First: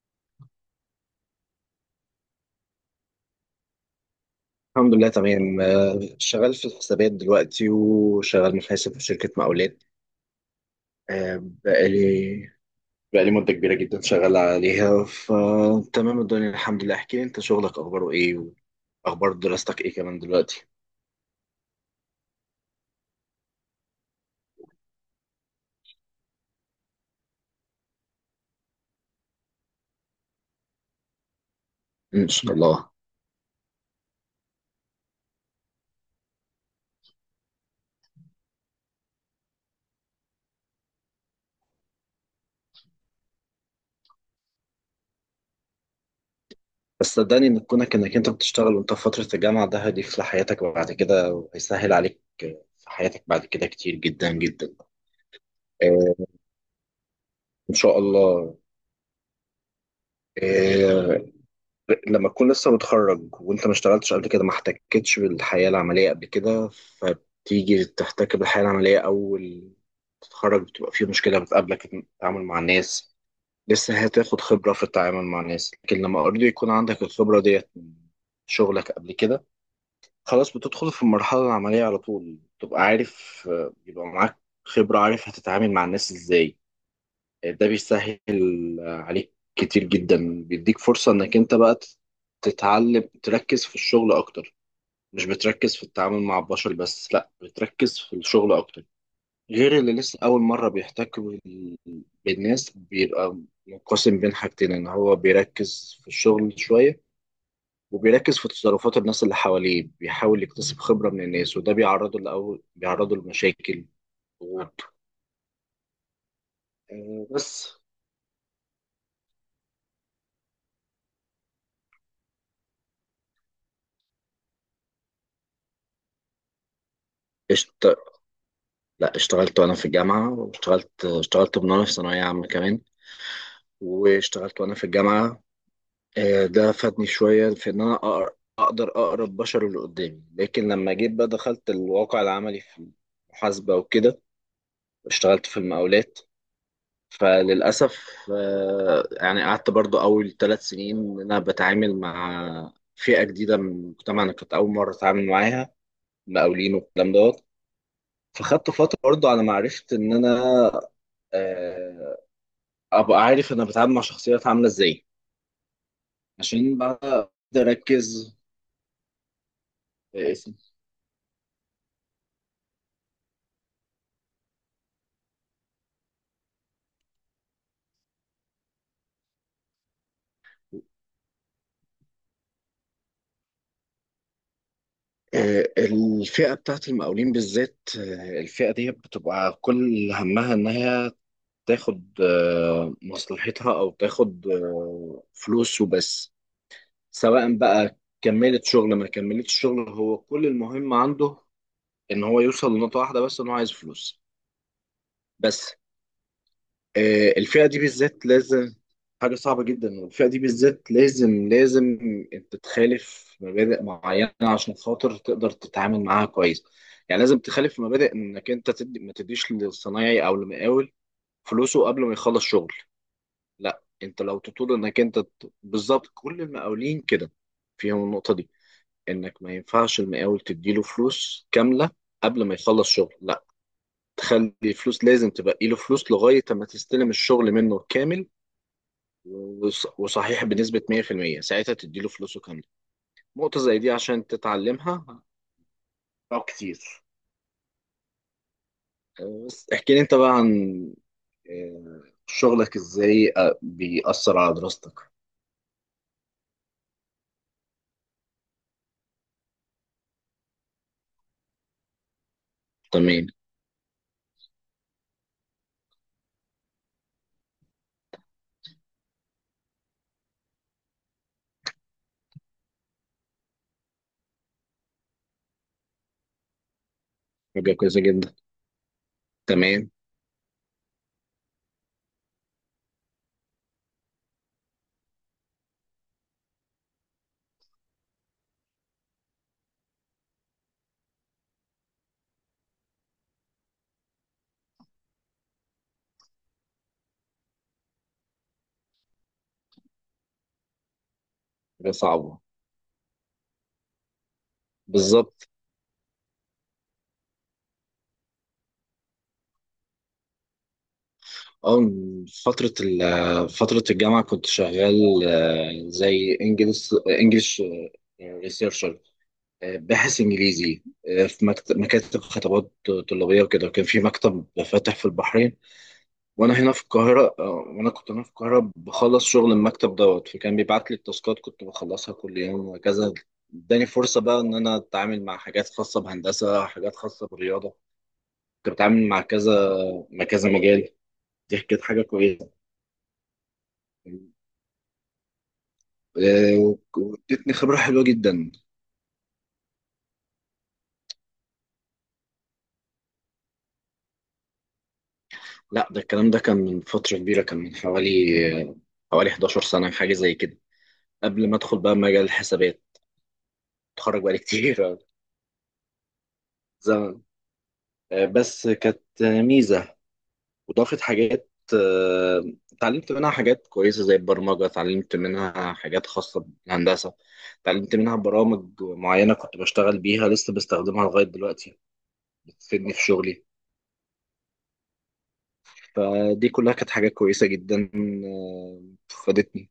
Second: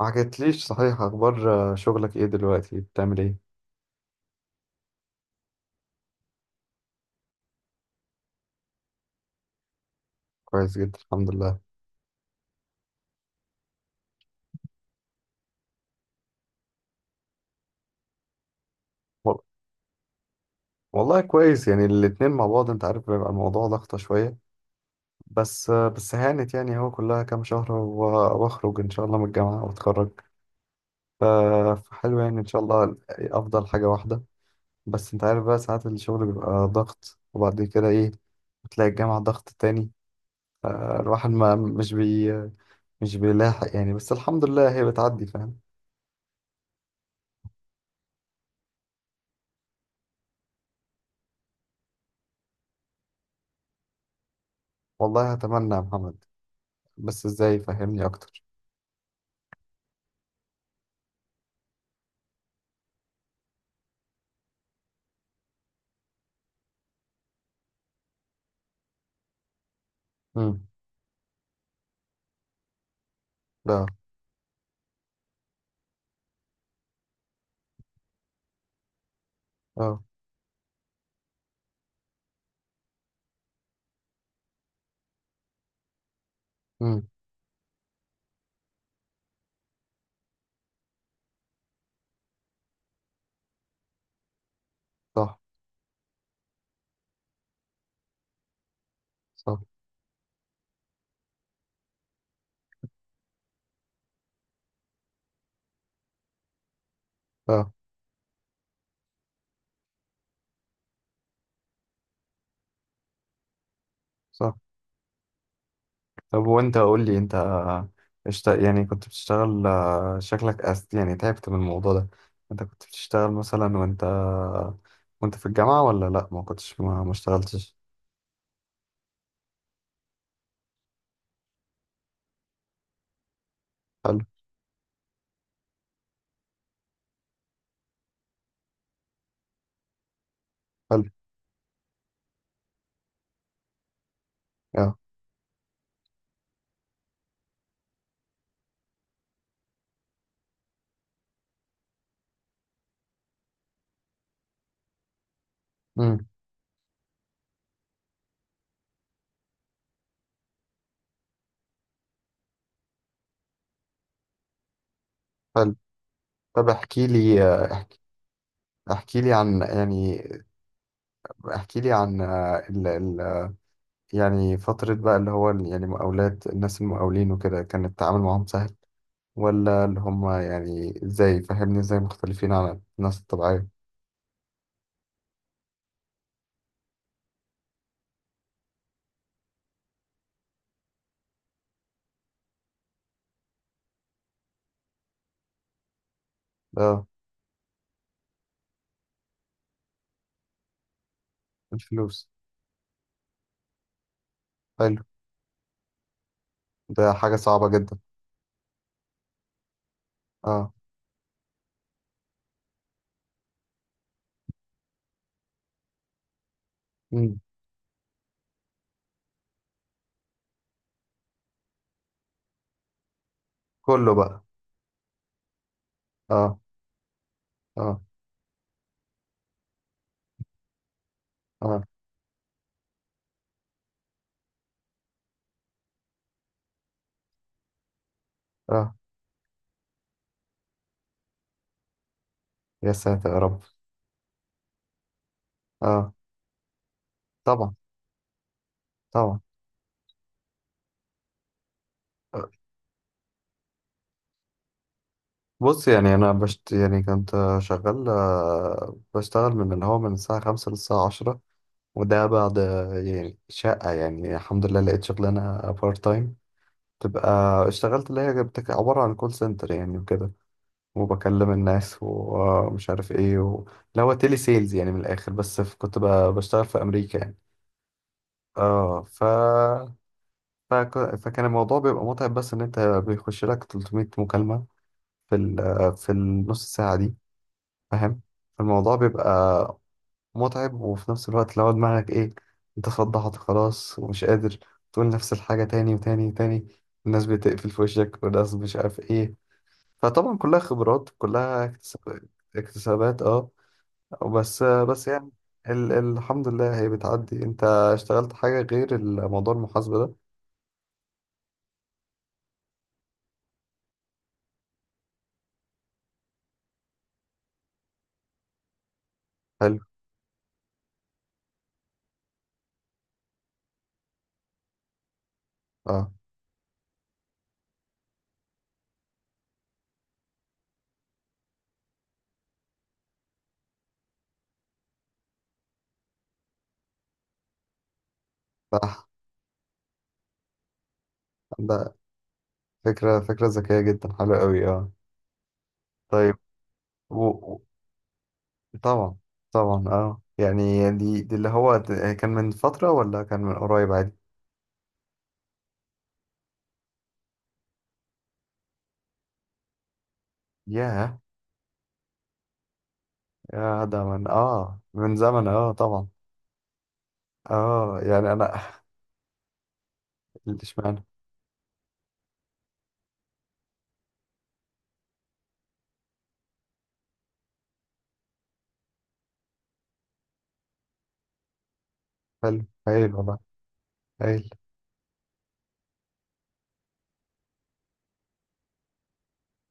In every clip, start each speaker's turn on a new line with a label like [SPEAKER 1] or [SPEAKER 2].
[SPEAKER 1] ما حكيتليش صحيح اخبار، شغلك ايه دلوقتي؟ بتعمل ايه؟
[SPEAKER 2] الحمد لله تمام، شغال في الحسابات دلوقتي وشغال محاسب في شركة مقاولات.
[SPEAKER 1] كويس جدا، الحمد
[SPEAKER 2] آه،
[SPEAKER 1] لله.
[SPEAKER 2] بقالي بقالي مدة كبيرة جدا شغال عليها، فتمام الدنيا الحمد لله. احكي لي انت شغلك اخباره ايه واخبار
[SPEAKER 1] وال-
[SPEAKER 2] دراستك ايه كمان دلوقتي؟
[SPEAKER 1] والله كويس، يعني الاتنين مع بعض انت عارف بيبقى الموضوع ضغطة شوية. بس هانت يعني، هو كلها كام شهر واخرج ان شاء الله من الجامعة واتخرج. ف- فحلو
[SPEAKER 2] ان
[SPEAKER 1] يعني، ان
[SPEAKER 2] شاء
[SPEAKER 1] شاء
[SPEAKER 2] الله.
[SPEAKER 1] الله افضل حاجة واحدة. بس انت عارف بقى ساعات الشغل بيبقى ضغط، وبعد كده ايه؟ بتلاقي الجامعة ضغط تاني. الواحد ما مش بي مش بيلاحق يعني، بس الحمد لله هي بتعدي. فاهم؟
[SPEAKER 2] بس صدقني ان كونك انك انت بتشتغل وانت في فترة الجامعة، ده هيضيف لحياتك بعد كده وهيسهل عليك في حياتك بعد كده كتير جدا جدا.
[SPEAKER 1] والله اتمنى يا
[SPEAKER 2] آه،
[SPEAKER 1] محمد، بس ازاي؟
[SPEAKER 2] ان شاء
[SPEAKER 1] فهمني اكتر.
[SPEAKER 2] الله. آه، لما تكون لسه متخرج وانت ما اشتغلتش قبل كده، ما احتكتش بالحياة العملية قبل كده، فبتيجي تحتك بالحياة العملية أول تتخرج،
[SPEAKER 1] امم
[SPEAKER 2] بتبقى في مشكلة بتقابلك في التعامل مع الناس.
[SPEAKER 1] لا.
[SPEAKER 2] لسه هتاخد خبرة في التعامل مع الناس، لكن لما اوريدي يكون عندك الخبرة ديت من شغلك قبل كده،
[SPEAKER 1] اه.
[SPEAKER 2] خلاص بتدخل في المرحلة العملية على طول، تبقى عارف، يبقى معاك خبرة، عارف هتتعامل مع الناس ازاي.
[SPEAKER 1] امم.
[SPEAKER 2] ده بيسهل عليك كتير جدا، بيديك فرصة انك انت بقى تتعلم تركز في الشغل اكتر، مش
[SPEAKER 1] صح.
[SPEAKER 2] بتركز في التعامل مع البشر بس، لا بتركز في الشغل اكتر.
[SPEAKER 1] صح.
[SPEAKER 2] غير اللي لسه اول مرة بيحتك بالناس، بيبقى منقسم بين حاجتين، ان هو بيركز في الشغل شوية
[SPEAKER 1] اه.
[SPEAKER 2] وبيركز في تصرفات الناس اللي حواليه، بيحاول يكتسب خبرة من الناس، وده بيعرضه لمشاكل،
[SPEAKER 1] صح.
[SPEAKER 2] ضغوط.
[SPEAKER 1] طب وانت قول لي انت،
[SPEAKER 2] بس
[SPEAKER 1] يعني كنت بتشتغل؟ شكلك يعني تعبت من الموضوع ده. انت كنت بتشتغل مثلا وانت في الجامعة ولا لا؟ ما كنتش، ما اشتغلتش.
[SPEAKER 2] قشطة. لا، اشتغلت وانا في الجامعه، واشتغلت من وانا في ثانويه عامه كمان،
[SPEAKER 1] حلو.
[SPEAKER 2] واشتغلت وانا في الجامعه. ده فادني شويه في ان انا اقدر اقرا البشر اللي قدامي. لكن لما
[SPEAKER 1] حلو.
[SPEAKER 2] جيت بقى دخلت الواقع العملي في المحاسبه وكده،
[SPEAKER 1] اه.
[SPEAKER 2] اشتغلت في المقاولات، فللاسف، يعني قعدت برضو اول ثلاث سنين ان انا بتعامل مع فئه جديده من المجتمع، انا كنت اول مره اتعامل معاها،
[SPEAKER 1] امم.
[SPEAKER 2] مقاولين والكلام دوت. فخدت فتره برضو على ما عرفت ان انا، آه، ابقى عارف انا بتعامل مع شخصيات عامله ازاي،
[SPEAKER 1] حلو. طب
[SPEAKER 2] عشان بقى
[SPEAKER 1] احكي لي،
[SPEAKER 2] اقدر اركز
[SPEAKER 1] احكي لي عن يعني،
[SPEAKER 2] في اسمي.
[SPEAKER 1] احكي لي عن يعني فترة بقى اللي هو يعني مقاولات، الناس المقاولين وكده، كان التعامل معاهم سهل ولا اللي هم يعني؟ ازاي فهمني؟ ازاي مختلفين عن الناس الطبيعية؟
[SPEAKER 2] الفئه بتاعت المقاولين بالذات، الفئه دي بتبقى كل همها انها تاخد مصلحتها او تاخد فلوس وبس.
[SPEAKER 1] اه.
[SPEAKER 2] سواء بقى كملت شغل ما كملتش شغل، هو كل المهم عنده ان
[SPEAKER 1] الفلوس.
[SPEAKER 2] هو يوصل لنقطه واحده بس، ان هو عايز فلوس
[SPEAKER 1] حلو.
[SPEAKER 2] بس.
[SPEAKER 1] ده حاجة
[SPEAKER 2] الفئة
[SPEAKER 1] صعبة
[SPEAKER 2] دي
[SPEAKER 1] جدا.
[SPEAKER 2] بالذات لازم، حاجة صعبة جدا، والفئة دي
[SPEAKER 1] اه.
[SPEAKER 2] بالذات لازم انت تخالف مبادئ معينة عشان خاطر تقدر تتعامل معاها كويس. يعني
[SPEAKER 1] مم.
[SPEAKER 2] لازم تخالف مبادئ، انك انت تدي ما تديش للصنايعي او المقاول فلوسه قبل ما يخلص شغل. لا،
[SPEAKER 1] كله
[SPEAKER 2] انت لو
[SPEAKER 1] بقى.
[SPEAKER 2] تطول انك بالظبط كل
[SPEAKER 1] اه.
[SPEAKER 2] المقاولين كده
[SPEAKER 1] اه.
[SPEAKER 2] فيهم النقطة دي، انك ما ينفعش المقاول تديله فلوس
[SPEAKER 1] اه.
[SPEAKER 2] كاملة قبل ما يخلص شغل. لا، تخلي فلوس، لازم تبقى له فلوس لغاية ما تستلم الشغل منه كامل،
[SPEAKER 1] اه.
[SPEAKER 2] وصحيح بنسبة 100%، ساعتها تديله فلوسه كاملة.
[SPEAKER 1] يا ساتر يا
[SPEAKER 2] نقطة
[SPEAKER 1] رب.
[SPEAKER 2] زي دي عشان تتعلمها
[SPEAKER 1] اه
[SPEAKER 2] أو كتير.
[SPEAKER 1] طبعا. طبعا.
[SPEAKER 2] بس احكي لي انت بقى عن
[SPEAKER 1] آه،
[SPEAKER 2] شغلك ازاي بيأثر على دراستك.
[SPEAKER 1] بص يعني، انا بشت يعني كنت شغال، بشتغل من اللي هو من الساعة خمسة للساعة عشرة. وده بعد
[SPEAKER 2] تمام.
[SPEAKER 1] يعني شقة، يعني الحمد لله لقيت شغلانة بارت تايم تبقى. اشتغلت اللي هي عبارة عن كول سنتر يعني وكده، وبكلم الناس ومش عارف ايه لا، هو تيلي سيلز يعني من الاخر، بس كنت بشتغل في امريكا يعني.
[SPEAKER 2] حاجة كويسة جدا.
[SPEAKER 1] اه
[SPEAKER 2] تمام.
[SPEAKER 1] فكان الموضوع بيبقى متعب، بس ان انت بيخش لك 300 مكالمة في ال... في النص ساعة دي، فاهم؟ الموضوع بيبقى متعب، وفي نفس الوقت لو دماغك ايه، انت فضحت خلاص ومش قادر تقول نفس الحاجة تاني وتاني وتاني، الناس بتقفل في وشك والناس مش عارف ايه. فطبعا كلها خبرات، كلها
[SPEAKER 2] حاجة صعبة.
[SPEAKER 1] اكتسابات. اه، بس بس يعني،
[SPEAKER 2] بالظبط.
[SPEAKER 1] الحمد لله هي بتعدي. انت اشتغلت حاجة غير الموضوع المحاسبة ده؟
[SPEAKER 2] اه، فترة الجامعة كنت شغال، زي انجلش
[SPEAKER 1] حلو.
[SPEAKER 2] باحث انجليزي، في مكاتب خطابات طلابيه وكده. وكان في مكتب فاتح في البحرين
[SPEAKER 1] اه.
[SPEAKER 2] وانا هنا في القاهره، وانا كنت هنا في القاهره بخلص شغل المكتب دوت، فكان بيبعت لي التاسكات كنت بخلصها كل يوم وهكذا. اداني فرصه بقى ان انا اتعامل مع حاجات خاصه بهندسه، حاجات خاصه بالرياضه، كنت
[SPEAKER 1] صح.
[SPEAKER 2] بتعامل مع كذا مجال. دي كانت
[SPEAKER 1] ده
[SPEAKER 2] حاجه كويسه.
[SPEAKER 1] فكرة، فكرة ذكية جدا، حلوة قوي. اه. طيب. و...
[SPEAKER 2] وادتني
[SPEAKER 1] و-
[SPEAKER 2] خبره حلوه جدا.
[SPEAKER 1] طبعا. طبعا اه، يعني دي اللي هو كان من فترة ولا كان من قريب عادي؟
[SPEAKER 2] لا ده الكلام ده كان من فتره كبيره، كان من حوالي حوالي 11 سنه حاجه زي كده،
[SPEAKER 1] ياه.
[SPEAKER 2] قبل ما ادخل بقى مجال الحسابات.
[SPEAKER 1] يا ده
[SPEAKER 2] اتخرج
[SPEAKER 1] من
[SPEAKER 2] بقالي
[SPEAKER 1] اه،
[SPEAKER 2] كتير.
[SPEAKER 1] من زمن اه طبعا.
[SPEAKER 2] زمن.
[SPEAKER 1] اه يعني انا
[SPEAKER 2] بس كانت ميزه، وضافت
[SPEAKER 1] اشمعنى.
[SPEAKER 2] حاجات، اتعلمت منها حاجات كويسه زي البرمجه، اتعلمت منها حاجات خاصه بالهندسه، اتعلمت منها برامج معينه كنت بشتغل بيها لسه بستخدمها لغايه دلوقتي،
[SPEAKER 1] حلو،
[SPEAKER 2] بتفيدني في
[SPEAKER 1] هايل والله.
[SPEAKER 2] شغلي.
[SPEAKER 1] هايل.
[SPEAKER 2] فدي كلها كانت حاجات كويسه جدا، آه، فادتني.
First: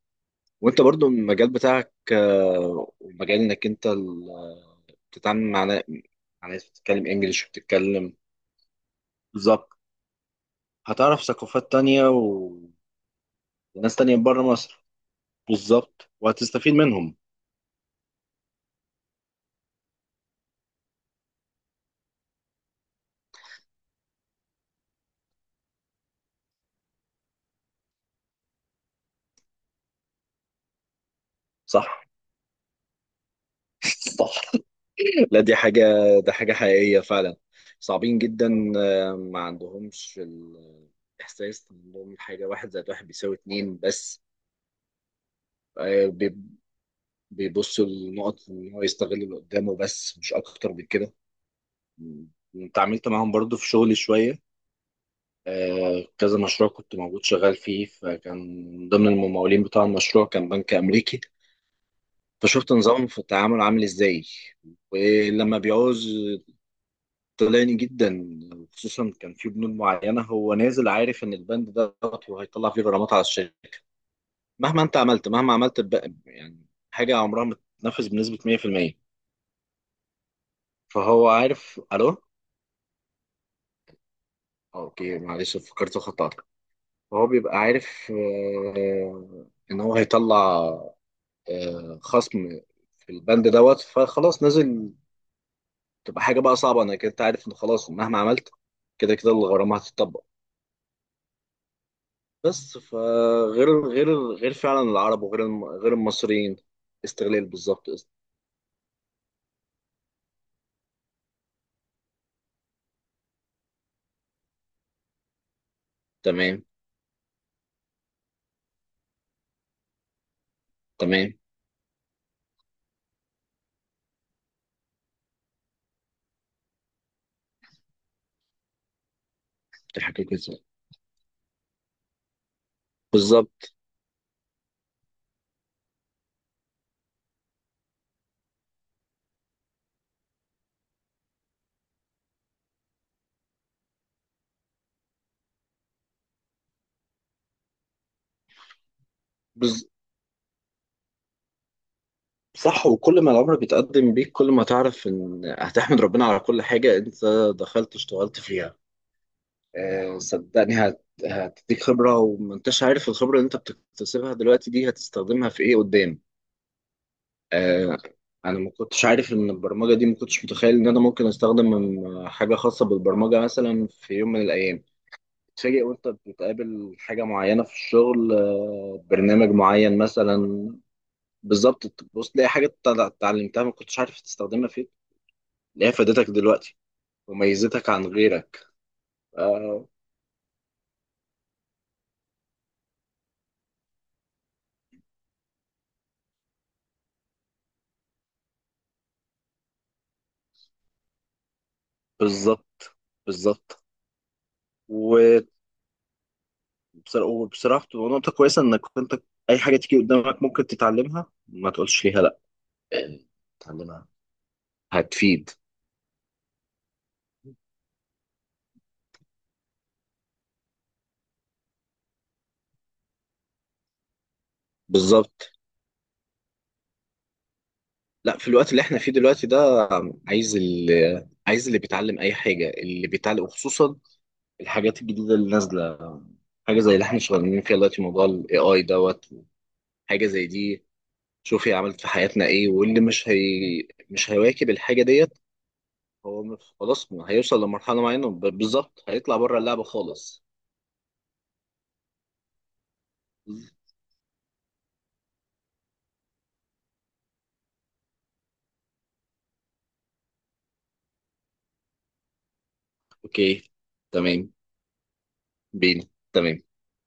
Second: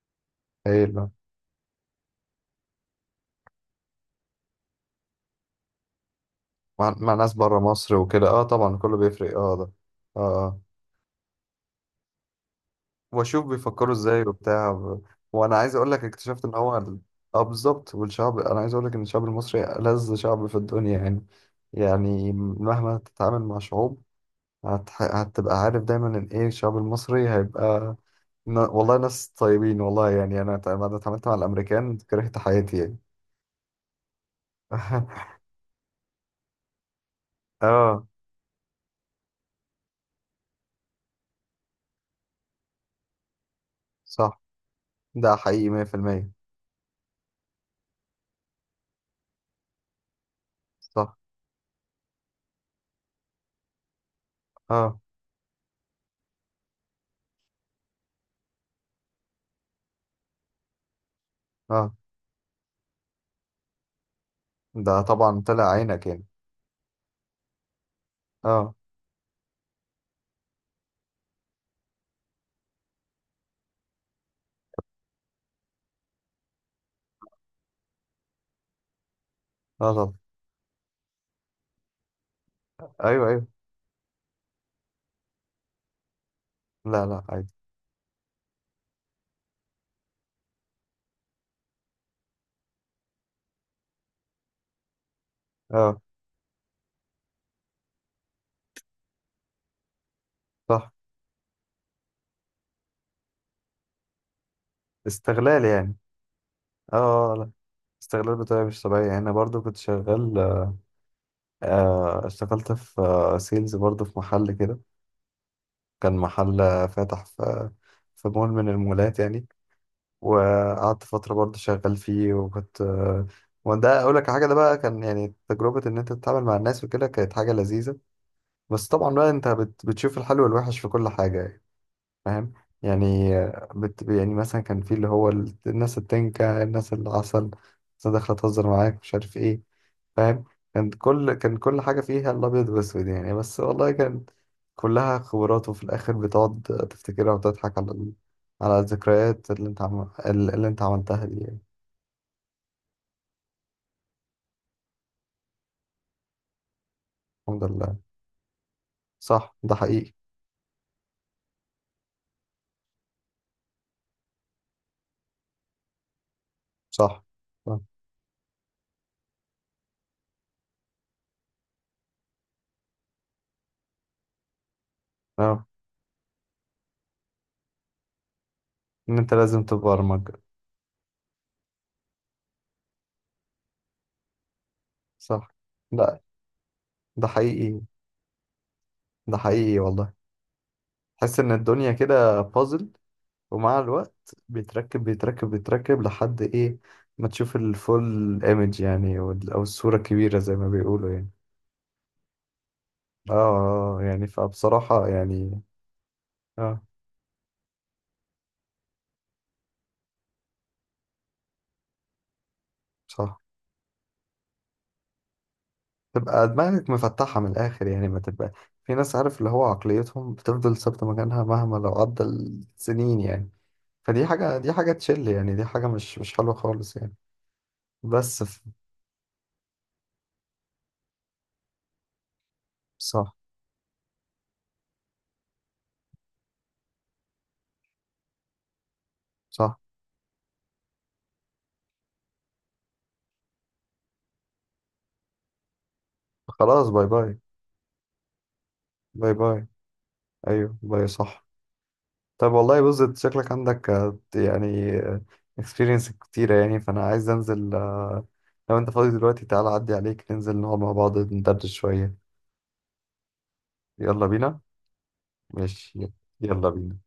[SPEAKER 2] وانت
[SPEAKER 1] هايل
[SPEAKER 2] برضو
[SPEAKER 1] آه.
[SPEAKER 2] المجال بتاعك، ومجال انك بتتعامل مع مع ناس بتتكلم
[SPEAKER 1] مع ناس
[SPEAKER 2] انجلش
[SPEAKER 1] بره مصر
[SPEAKER 2] وبتتكلم،
[SPEAKER 1] وكده، اه طبعا كله بيفرق. اه ده.
[SPEAKER 2] بالظبط،
[SPEAKER 1] اه اه.
[SPEAKER 2] هتعرف ثقافات تانية
[SPEAKER 1] واشوف بيفكروا
[SPEAKER 2] وناس تانية
[SPEAKER 1] ازاي
[SPEAKER 2] بره
[SPEAKER 1] وبتاع
[SPEAKER 2] مصر.
[SPEAKER 1] وانا عايز اقول لك،
[SPEAKER 2] بالظبط،
[SPEAKER 1] اكتشفت ان
[SPEAKER 2] وهتستفيد
[SPEAKER 1] هو
[SPEAKER 2] منهم.
[SPEAKER 1] اه بالظبط. والشعب، انا عايز اقول لك ان الشعب المصري ألذ شعب في الدنيا يعني. يعني مهما تتعامل مع شعوب، هتبقى عارف دايما ان ايه، الشعب المصري هيبقى والله ناس طيبين، والله يعني انا أنا اتعاملت مع
[SPEAKER 2] صح.
[SPEAKER 1] الامريكان كرهت حياتي يعني.
[SPEAKER 2] صح. لا دي حاجة، ده حاجة حقيقية فعلا،
[SPEAKER 1] اه
[SPEAKER 2] صعبين جدا. ما عندهمش الإحساس، إن عندهم حاجة واحد زائد واحد بيساوي اتنين بس.
[SPEAKER 1] صح. ده حقيقي
[SPEAKER 2] آه،
[SPEAKER 1] 100%.
[SPEAKER 2] بي- بيبصوا لنقط، إن هو يستغل اللي قدامه بس، مش أكتر من كده.
[SPEAKER 1] صح.
[SPEAKER 2] م- اتعاملت معاهم برضو في شغلي شوية.
[SPEAKER 1] اه
[SPEAKER 2] كذا مشروع كنت موجود شغال فيه، فكان من ضمن الممولين بتاع المشروع كان بنك أمريكي،
[SPEAKER 1] اه،
[SPEAKER 2] فشفت نظامهم في التعامل عامل إزاي
[SPEAKER 1] ده طبعا
[SPEAKER 2] ولما
[SPEAKER 1] طلع عينك
[SPEAKER 2] بيعوز.
[SPEAKER 1] يعني.
[SPEAKER 2] طلعني جدا،
[SPEAKER 1] اه.
[SPEAKER 2] خصوصا كان في بنود معينة هو نازل عارف إن البند ده غلط وهيطلع فيه غرامات على الشركة مهما أنت عملت. مهما عملت بقى يعني، حاجة عمرها ما تتنفذ بنسبة 100%.
[SPEAKER 1] اه طبعا.
[SPEAKER 2] فهو عارف. ألو،
[SPEAKER 1] ايوه ايوه.
[SPEAKER 2] أوكي معلش فكرت خطأت.
[SPEAKER 1] لا لا،
[SPEAKER 2] فهو
[SPEAKER 1] عادي.
[SPEAKER 2] بيبقى عارف، إن هو هيطلع خصم في البند دوت، فخلاص نازل.
[SPEAKER 1] اه.
[SPEAKER 2] تبقى حاجه بقى صعبه، انا كنت عارف ان خلاص مهما عملت كده كده الغرامه هتطبق.
[SPEAKER 1] صح.
[SPEAKER 2] بس فغير غير فعلا العرب وغير
[SPEAKER 1] استغلال
[SPEAKER 2] غير
[SPEAKER 1] يعني.
[SPEAKER 2] المصريين.
[SPEAKER 1] اه.
[SPEAKER 2] استغلال
[SPEAKER 1] لا،
[SPEAKER 2] بالظبط،
[SPEAKER 1] استغلال بطريقة مش طبيعية يعني. أنا برضو كنت شغال، آه اشتغلت في آه سيلز برضو، في محل كده، كان محل
[SPEAKER 2] تمام.
[SPEAKER 1] فاتح في في مول من المولات يعني، وقعدت فترة
[SPEAKER 2] تمام.
[SPEAKER 1] برضو شغال فيه وكنت آه. وده أقول لك حاجة، ده بقى كان يعني تجربة إن أنت تتعامل مع الناس وكده، كانت حاجة لذيذة. بس طبعا بقى أنت
[SPEAKER 2] دي
[SPEAKER 1] بتشوف
[SPEAKER 2] حاجه
[SPEAKER 1] الحلو
[SPEAKER 2] كويسه.
[SPEAKER 1] والوحش في كل حاجة يعني. فاهم؟ يعني
[SPEAKER 2] بالظبط.
[SPEAKER 1] يعني مثلا كان في اللي هو الناس التنكة، الناس العسل، الناس داخلة تهزر معاك، مش عارف ايه. فاهم؟ كان كل حاجة فيها الأبيض والأسود يعني، بس والله كان كلها خبرات، وفي الآخر بتقعد تفتكرها وتضحك على على الذكريات اللي انت
[SPEAKER 2] بز...
[SPEAKER 1] اللي انت عملتها دي يعني.
[SPEAKER 2] صح، وكل ما العمر بيتقدم بيك كل ما تعرف ان هتحمد ربنا على كل حاجه انت
[SPEAKER 1] الحمد لله.
[SPEAKER 2] دخلت اشتغلت فيها.
[SPEAKER 1] صح. ده حقيقي.
[SPEAKER 2] صدقني هتديك خبرة، ومنتش عارف الخبرة اللي انت بتكتسبها دلوقتي دي هتستخدمها في ايه قدام.
[SPEAKER 1] صح. صح.
[SPEAKER 2] آه، انا ما كنتش عارف ان البرمجة دي، ما كنتش متخيل ان انا ممكن استخدم من حاجة خاصة بالبرمجة مثلا في يوم من الايام.
[SPEAKER 1] اه
[SPEAKER 2] تتفاجئ وانت بتقابل حاجة معينة في الشغل،
[SPEAKER 1] ان انت
[SPEAKER 2] برنامج
[SPEAKER 1] لازم
[SPEAKER 2] معين
[SPEAKER 1] تبرمج.
[SPEAKER 2] مثلا، بالظبط، تبص تلاقي حاجة اتعلمتها ما كنتش عارف تستخدمها فين،
[SPEAKER 1] صح.
[SPEAKER 2] تلاقيها
[SPEAKER 1] لا،
[SPEAKER 2] فادتك دلوقتي
[SPEAKER 1] ده حقيقي.
[SPEAKER 2] وميزتك عن غيرك.
[SPEAKER 1] ده حقيقي
[SPEAKER 2] آه،
[SPEAKER 1] والله. تحس ان الدنيا كده بازل، ومع الوقت بيتركب بيتركب بيتركب لحد ايه، ما تشوف الفول ايمج يعني، او الصورة الكبيرة زي ما بيقولوا يعني.
[SPEAKER 2] بالظبط.
[SPEAKER 1] اه.
[SPEAKER 2] بالظبط.
[SPEAKER 1] يعني فبصراحة يعني. اه.
[SPEAKER 2] وبصراحة بتبقى نقطة كويسة، إنك أنت أي حاجة تيجي قدامك ممكن تتعلمها، ما تقولش ليها لأ يعني،
[SPEAKER 1] صح.
[SPEAKER 2] تتعلمها هتفيد.
[SPEAKER 1] تبقى دماغك مفتحة من الآخر يعني، ما تبقى في ناس عارف اللي هو عقليتهم بتفضل ثابتة مكانها مهما لو عدى السنين يعني. فدي حاجة، دي حاجة تشل
[SPEAKER 2] بالظبط.
[SPEAKER 1] يعني، دي حاجة مش مش حلوة خالص يعني.
[SPEAKER 2] لأ،
[SPEAKER 1] بس
[SPEAKER 2] في الوقت اللي إحنا فيه دلوقتي ده، عايز اللي عايز اللي بيتعلم أي حاجة اللي
[SPEAKER 1] صح.
[SPEAKER 2] بيتعلم، وخصوصا الحاجات الجديدة اللي نازلة، حاجة زي اللي إحنا شغالين فيها دلوقتي، موضوع ال AI دوت،
[SPEAKER 1] صح.
[SPEAKER 2] حاجة زي دي. شوف هي عملت في حياتنا إيه، واللي مش هيواكب الحاجة ديت، هو
[SPEAKER 1] خلاص باي
[SPEAKER 2] خلاص
[SPEAKER 1] باي.
[SPEAKER 2] هيوصل لمرحلة معينة، بالظبط
[SPEAKER 1] باي
[SPEAKER 2] هيطلع بره
[SPEAKER 1] باي.
[SPEAKER 2] اللعبة خالص.
[SPEAKER 1] ايوه باي. صح. طب والله بص، انت شكلك عندك يعني اكسبيرينس كتيرة يعني، فأنا عايز أنزل آه، لو أنت فاضي دلوقتي تعالى أعدي عليك، ننزل نقعد مع بعض ندردش شوية.
[SPEAKER 2] اوكي.
[SPEAKER 1] يلا
[SPEAKER 2] تمام.
[SPEAKER 1] بينا.
[SPEAKER 2] بينا.
[SPEAKER 1] ماشي.
[SPEAKER 2] تمام.
[SPEAKER 1] يلا بينا.